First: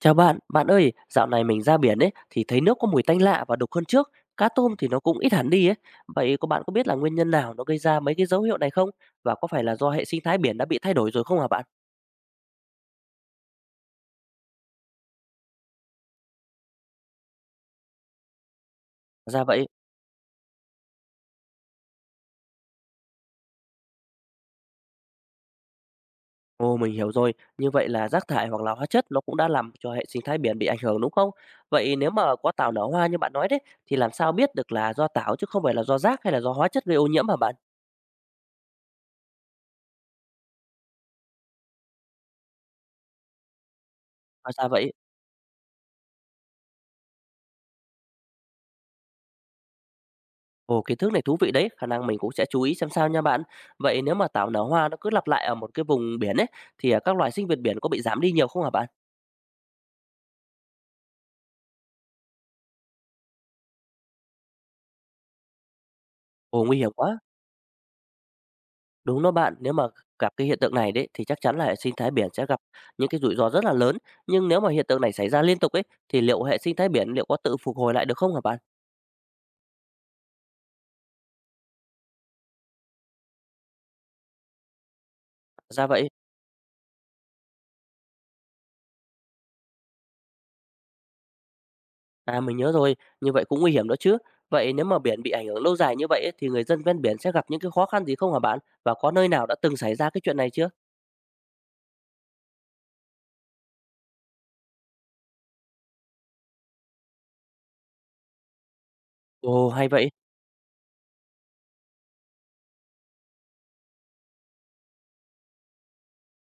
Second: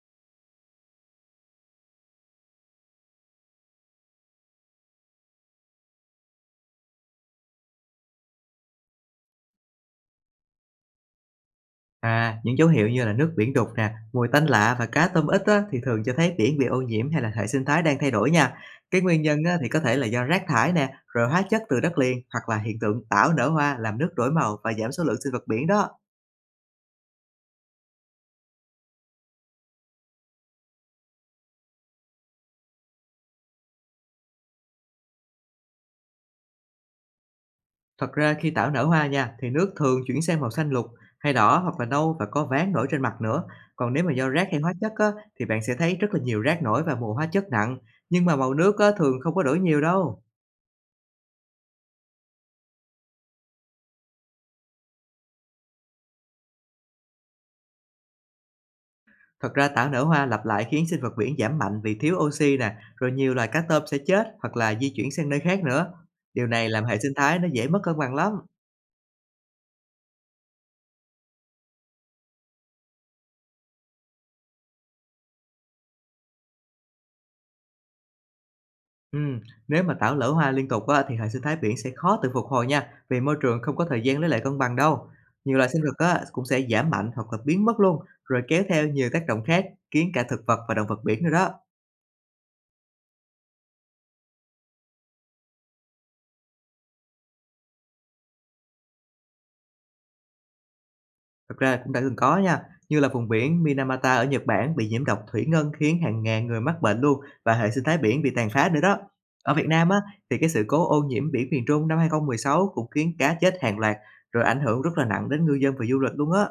Chào bạn, bạn ơi, dạo này mình ra biển ấy thì thấy nước có mùi tanh lạ và đục hơn trước, cá tôm thì nó cũng ít hẳn đi ấy. Vậy có bạn có biết là nguyên nhân nào nó gây ra mấy cái dấu hiệu này không? Và có phải là do hệ sinh thái biển đã bị thay đổi rồi không hả bạn? À, những dấu hiệu như là nước biển đục nè, mùi tanh lạ và cá tôm ít á, thì thường cho thấy biển bị ô nhiễm hay là hệ sinh thái đang thay đổi nha. Cái nguyên nhân Ra á, vậy, thì có thể là do rác thải nè, rồi hóa chất từ đất liền hoặc là hiện tượng tảo nở hoa làm nước đổi màu và giảm số lượng sinh vật biển đó. ồ mình hiểu rồi, như vậy là rác thải hoặc là hóa chất nó cũng đã làm cho hệ sinh thái biển bị ảnh hưởng đúng không? Vậy nếu mà có tảo nở hoa như bạn nói đấy thì làm sao biết được là do tảo chứ không phải là do rác hay là do hóa chất gây ô nhiễm hả bạn? Thật ra khi tảo nở hoa nha, thì nước thường chuyển sang màu xanh lục hay đỏ hoặc là nâu, và có váng nổi trên mặt nữa. Còn nếu mà do rác À, hay ra hóa chất vậy. á, thì bạn sẽ thấy rất là nhiều rác nổi và mùi hóa chất nặng. Nhưng mà màu nước á, thường không có đổi nhiều đâu. Ồ, kiến thức này thú vị đấy, khả năng mình cũng sẽ chú ý xem sao nha bạn. Vậy nếu mà tảo nở hoa nó cứ lặp lại ở một cái vùng biển ấy, thì các loài sinh vật biển có bị giảm đi nhiều không hả bạn? Thật ra tảo nở hoa lặp lại khiến sinh vật biển giảm mạnh vì thiếu oxy nè, rồi nhiều loài cá tôm sẽ chết hoặc là di chuyển sang nơi khác nữa. Điều Ồ, này nguy làm hiểm hệ sinh quá. thái nó dễ mất cân bằng lắm. Đúng đó bạn, nếu mà gặp cái hiện tượng này đấy thì chắc chắn là hệ sinh thái biển sẽ gặp những cái rủi ro rất là lớn. Nhưng nếu mà hiện tượng này xảy ra liên tục ấy, thì liệu hệ sinh thái biển liệu có tự phục hồi lại được không hả bạn? Ừm, Nếu mà tảo lỡ hoa liên tục á, thì hệ sinh thái biển sẽ khó tự phục hồi nha, vì môi trường không có thời gian lấy lại cân bằng đâu. Nhiều loài sinh Ra vật vậy, á, cũng sẽ giảm mạnh hoặc là biến mất luôn, rồi kéo theo nhiều tác động khác, khiến cả thực vật và động vật biển nữa đó. à mình nhớ rồi, như vậy cũng nguy hiểm đó chứ. Vậy nếu mà biển bị ảnh hưởng lâu dài như vậy ấy, thì người dân ven biển sẽ gặp những cái khó khăn gì không hả bạn? Và có nơi nào đã từng xảy ra cái chuyện này chưa? Thật ra cũng đã từng có nha, như là vùng biển Minamata ở Nhật Bản bị nhiễm độc thủy ngân, khiến hàng ngàn người mắc bệnh luôn và hệ sinh thái biển bị tàn phá nữa đó. Ở Việt Ồ, Nam hay á, vậy. thì cái sự cố ô nhiễm biển miền Trung năm 2016 cũng khiến cá chết hàng loạt, rồi ảnh hưởng rất là nặng đến ngư dân và du lịch luôn á.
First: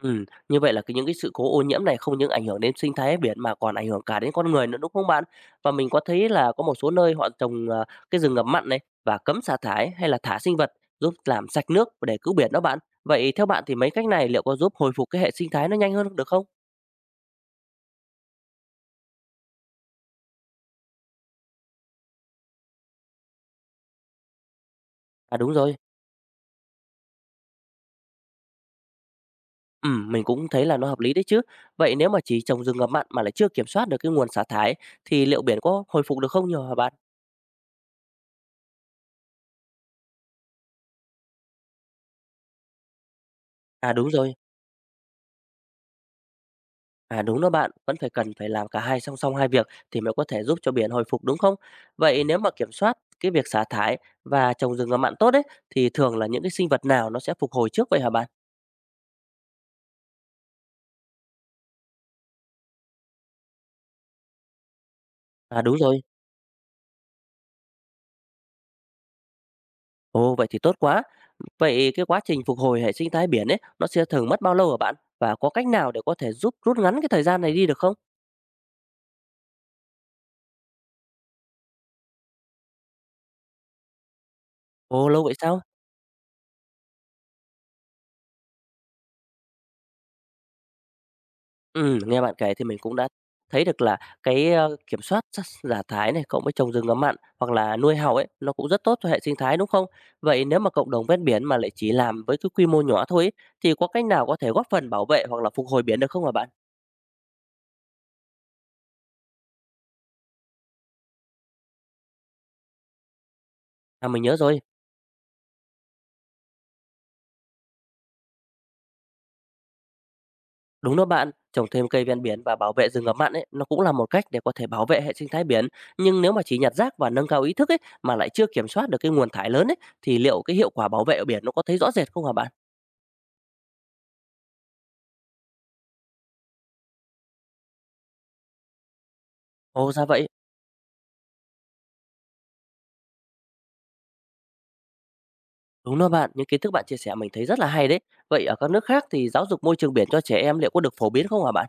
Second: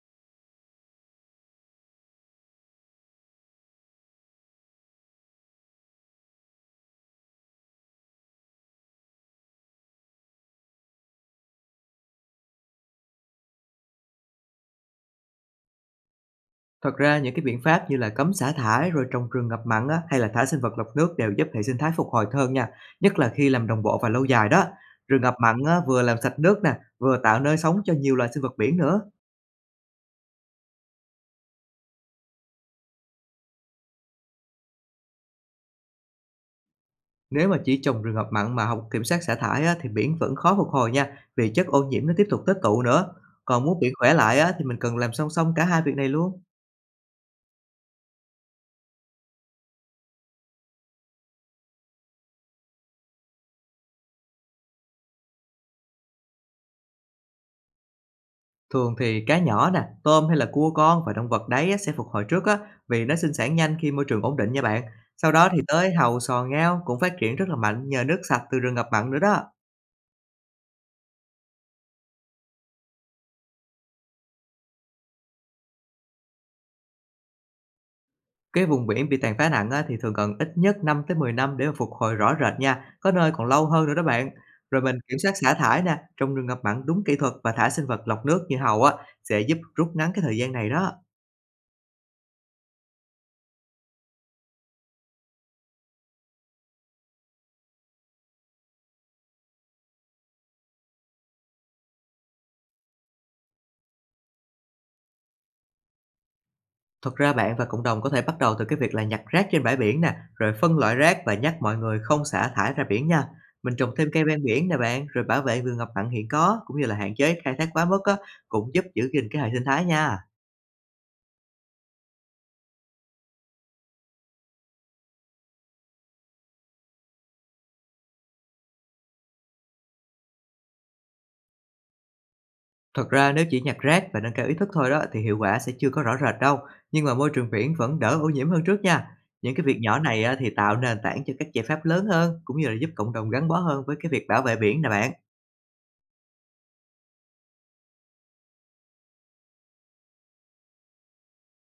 Như vậy là cái những cái sự cố ô nhiễm này không những ảnh hưởng đến sinh thái biển mà còn ảnh hưởng cả đến con người nữa, đúng không bạn? Và mình có thấy là có một số nơi họ trồng, cái rừng ngập mặn này và cấm xả thải hay là thả sinh vật giúp làm sạch nước để cứu biển đó bạn. Vậy theo bạn thì mấy cách này liệu có giúp hồi phục cái hệ sinh thái nó nhanh hơn được không? Thật ra những cái biện pháp như là cấm xả thải, rồi trồng rừng ngập mặn á, hay là thả sinh vật lọc nước, đều giúp hệ sinh thái phục hồi hơn nha, nhất là khi làm đồng bộ và lâu dài đó. Rừng ngập À đúng mặn rồi, á, vừa làm sạch nước nè, vừa tạo nơi sống cho nhiều loài sinh vật biển nữa. Mình cũng thấy là nó hợp lý đấy chứ. Vậy nếu mà chỉ trồng rừng ngập mặn mà lại chưa kiểm soát được cái nguồn xả thải thì liệu biển có hồi phục được không nhờ hả bạn? Nếu mà chỉ trùng trường hợp mặn mà không kiểm soát xả thải á, thì biển vẫn khó phục hồi nha, vì chất ô nhiễm nó tiếp tục tích tụ nữa. Còn muốn biển À đúng khỏe rồi. lại á, thì mình cần làm song song cả hai việc này luôn. À đúng đó bạn, vẫn phải cần phải làm cả hai song song hai việc thì mới có thể giúp cho biển hồi phục đúng không? Vậy nếu mà kiểm soát cái việc xả thải và trồng rừng ngập mặn tốt ấy thì thường là những cái sinh vật nào nó sẽ phục hồi trước vậy hả bạn? Thường thì cá nhỏ nè, tôm hay là cua con và động vật đáy á, sẽ phục hồi trước á, vì nó sinh sản nhanh khi môi trường ổn định nha bạn. Sau đó thì À đúng tới rồi. hàu, sò, ngao cũng phát triển rất là mạnh nhờ nước sạch từ rừng ngập mặn nữa đó. Ồ vậy thì tốt quá. Vậy cái quá trình phục hồi hệ sinh thái biển ấy nó sẽ thường mất bao lâu hả bạn? Và có cách nào để có thể giúp rút ngắn cái thời gian này đi được không? Cái vùng biển bị tàn phá nặng á, thì thường cần ít nhất 5 tới 10 năm để mà phục hồi rõ rệt nha, có nơi còn lâu hơn nữa đó bạn. Rồi mình Ồ kiểm lâu soát vậy xả sao? thải nè, trồng rừng ngập mặn đúng kỹ thuật và thả sinh vật lọc nước như hầu á, sẽ giúp rút ngắn cái thời gian này đó. Nghe bạn kể thì mình cũng đã thấy được là kiểm soát sát giả thái này, cộng với trồng rừng ngắm mặn hoặc là nuôi hàu ấy, nó cũng rất tốt cho hệ sinh thái, đúng không? Vậy nếu mà cộng đồng ven biển mà lại chỉ làm với cái quy mô nhỏ thôi ấy, thì có cách nào có thể góp phần bảo vệ hoặc là phục hồi biển được không hả bạn? Thật ra bạn và cộng đồng có thể bắt đầu từ cái việc là nhặt rác trên bãi biển nè, rồi phân loại rác và nhắc mọi người không xả thải ra biển nha. Mình trồng thêm À, mình cây nhớ ven rồi, biển nè bạn, rồi bảo vệ vườn ngập mặn hiện có, cũng như là hạn chế khai thác quá mức á, cũng giúp giữ gìn cái hệ sinh thái nha. đúng đó bạn, trồng thêm cây ven biển và bảo vệ rừng ngập mặn ấy, nó cũng là một cách để có thể bảo vệ hệ sinh thái biển. Nhưng nếu mà chỉ nhặt rác và nâng cao ý thức ấy, mà lại chưa kiểm soát được cái nguồn thải lớn ấy, thì liệu cái hiệu quả bảo vệ ở biển nó có thấy rõ rệt không hả bạn? Thật ra nếu chỉ nhặt rác và nâng cao ý thức thôi đó, thì hiệu quả sẽ chưa có rõ rệt đâu, nhưng mà môi trường biển vẫn đỡ ô nhiễm hơn trước nha. Những cái việc Ồ, nhỏ ra này vậy? á, thì tạo nền tảng cho các giải pháp lớn hơn, cũng như là giúp cộng đồng gắn bó hơn với cái việc bảo vệ biển nè bạn. Đúng đó bạn, những kiến thức bạn chia sẻ mình thấy rất là hay đấy. Vậy ở các nước khác thì giáo dục môi trường biển cho trẻ em liệu có được phổ biến không hả bạn?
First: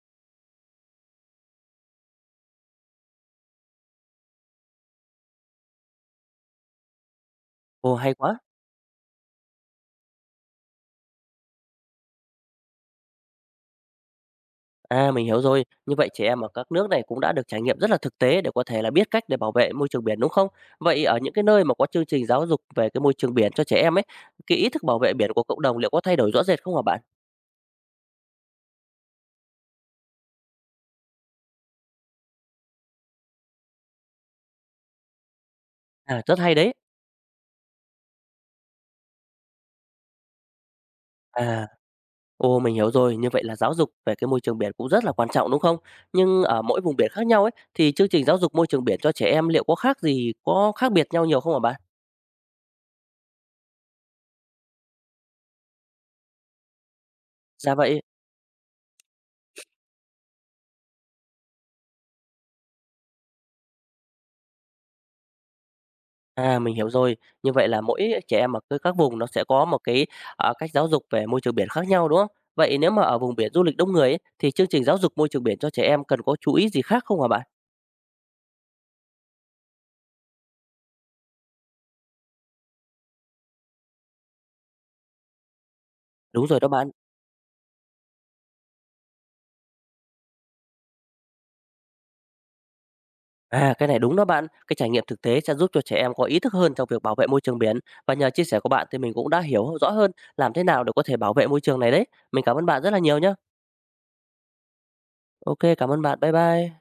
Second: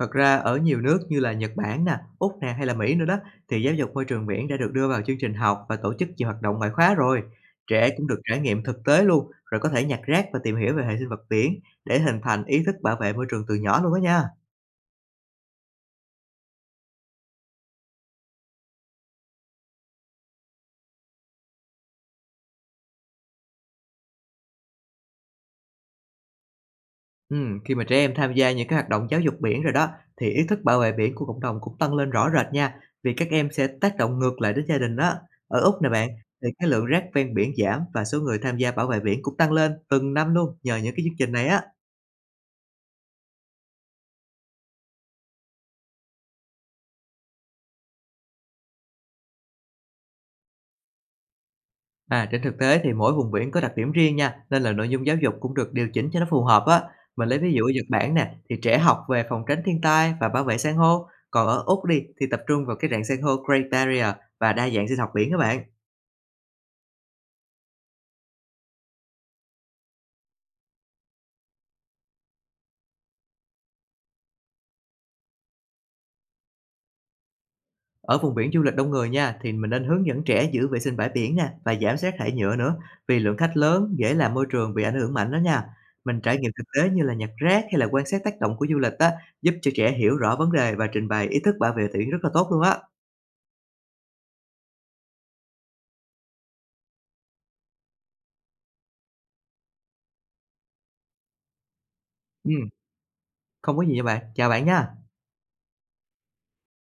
Thật ra ở nhiều nước như là Nhật Bản nè, Úc nè hay là Mỹ nữa đó, thì giáo dục môi trường biển đã được đưa vào chương trình học và tổ chức nhiều hoạt động ngoại khóa rồi. Trẻ Ồ cũng hay được trải quá. nghiệm thực tế luôn, rồi có thể nhặt rác và tìm hiểu về hệ sinh vật biển để hình thành ý thức bảo vệ môi trường từ nhỏ luôn đó nha. À mình hiểu rồi. Như vậy trẻ em ở các nước này cũng đã được trải nghiệm rất là thực tế để có thể là biết cách để bảo vệ môi trường biển đúng không? Vậy ở những cái nơi mà có chương trình giáo dục về cái môi trường biển cho trẻ em ấy, cái ý thức bảo vệ biển của cộng đồng liệu có thay đổi rõ rệt không hả bạn? Khi mà trẻ em tham gia những cái hoạt động giáo dục biển rồi đó, thì ý thức bảo vệ biển của cộng đồng cũng tăng lên rõ rệt nha, vì các em sẽ tác động ngược lại đến gia đình đó. Ở Úc nè bạn, À rất thì hay cái đấy. lượng rác ven biển giảm và số người tham gia bảo vệ biển cũng tăng lên từng năm luôn nhờ những cái chương trình này á. À Ồ, mình hiểu rồi, như vậy là giáo dục về cái môi trường biển cũng rất là quan trọng, đúng không? Nhưng ở mỗi vùng biển khác nhau ấy, thì chương trình giáo dục môi trường biển cho trẻ em liệu có có khác biệt nhau nhiều không hả bạn? À, trên thực tế thì mỗi vùng biển có đặc điểm riêng nha, nên là nội dung giáo dục cũng được điều chỉnh cho nó phù hợp á. Mình lấy ví dụ ở Dạ Nhật vậy, Bản nè, thì trẻ học về phòng tránh thiên tai và bảo vệ san hô, còn ở Úc đi thì tập trung vào cái rạn san hô Great Barrier và đa dạng sinh học biển các bạn. à mình hiểu rồi, như vậy là mỗi trẻ em ở các vùng nó sẽ có một cách giáo dục về môi trường biển khác nhau, đúng không? Vậy nếu mà ở vùng biển du lịch đông người ấy, thì chương trình giáo dục môi trường biển cho trẻ em cần có chú ý gì khác không hả bạn? Ở vùng biển du lịch đông người nha, thì mình nên hướng dẫn trẻ giữ vệ sinh bãi biển nè và giảm rác thải nhựa nữa, vì lượng khách lớn dễ làm môi trường bị ảnh hưởng mạnh đó nha. Mình trải Đúng nghiệm rồi thực đó tế bạn. như là nhặt rác hay là quan sát tác động của du lịch á, giúp cho trẻ hiểu rõ vấn đề và trình bày ý thức bảo vệ biển rất là tốt luôn á. À, cái này đúng đó bạn. Cái trải nghiệm thực tế sẽ giúp cho trẻ em có ý thức hơn trong việc bảo vệ môi trường biển. Và nhờ chia sẻ của bạn thì mình cũng đã hiểu rõ hơn làm thế nào để có thể bảo vệ môi trường này đấy. Mình cảm ơn Ừm, bạn rất là nhiều nhé. Không có gì nha bạn. Chào bạn nha. Ok, cảm ơn bạn. Bye bye.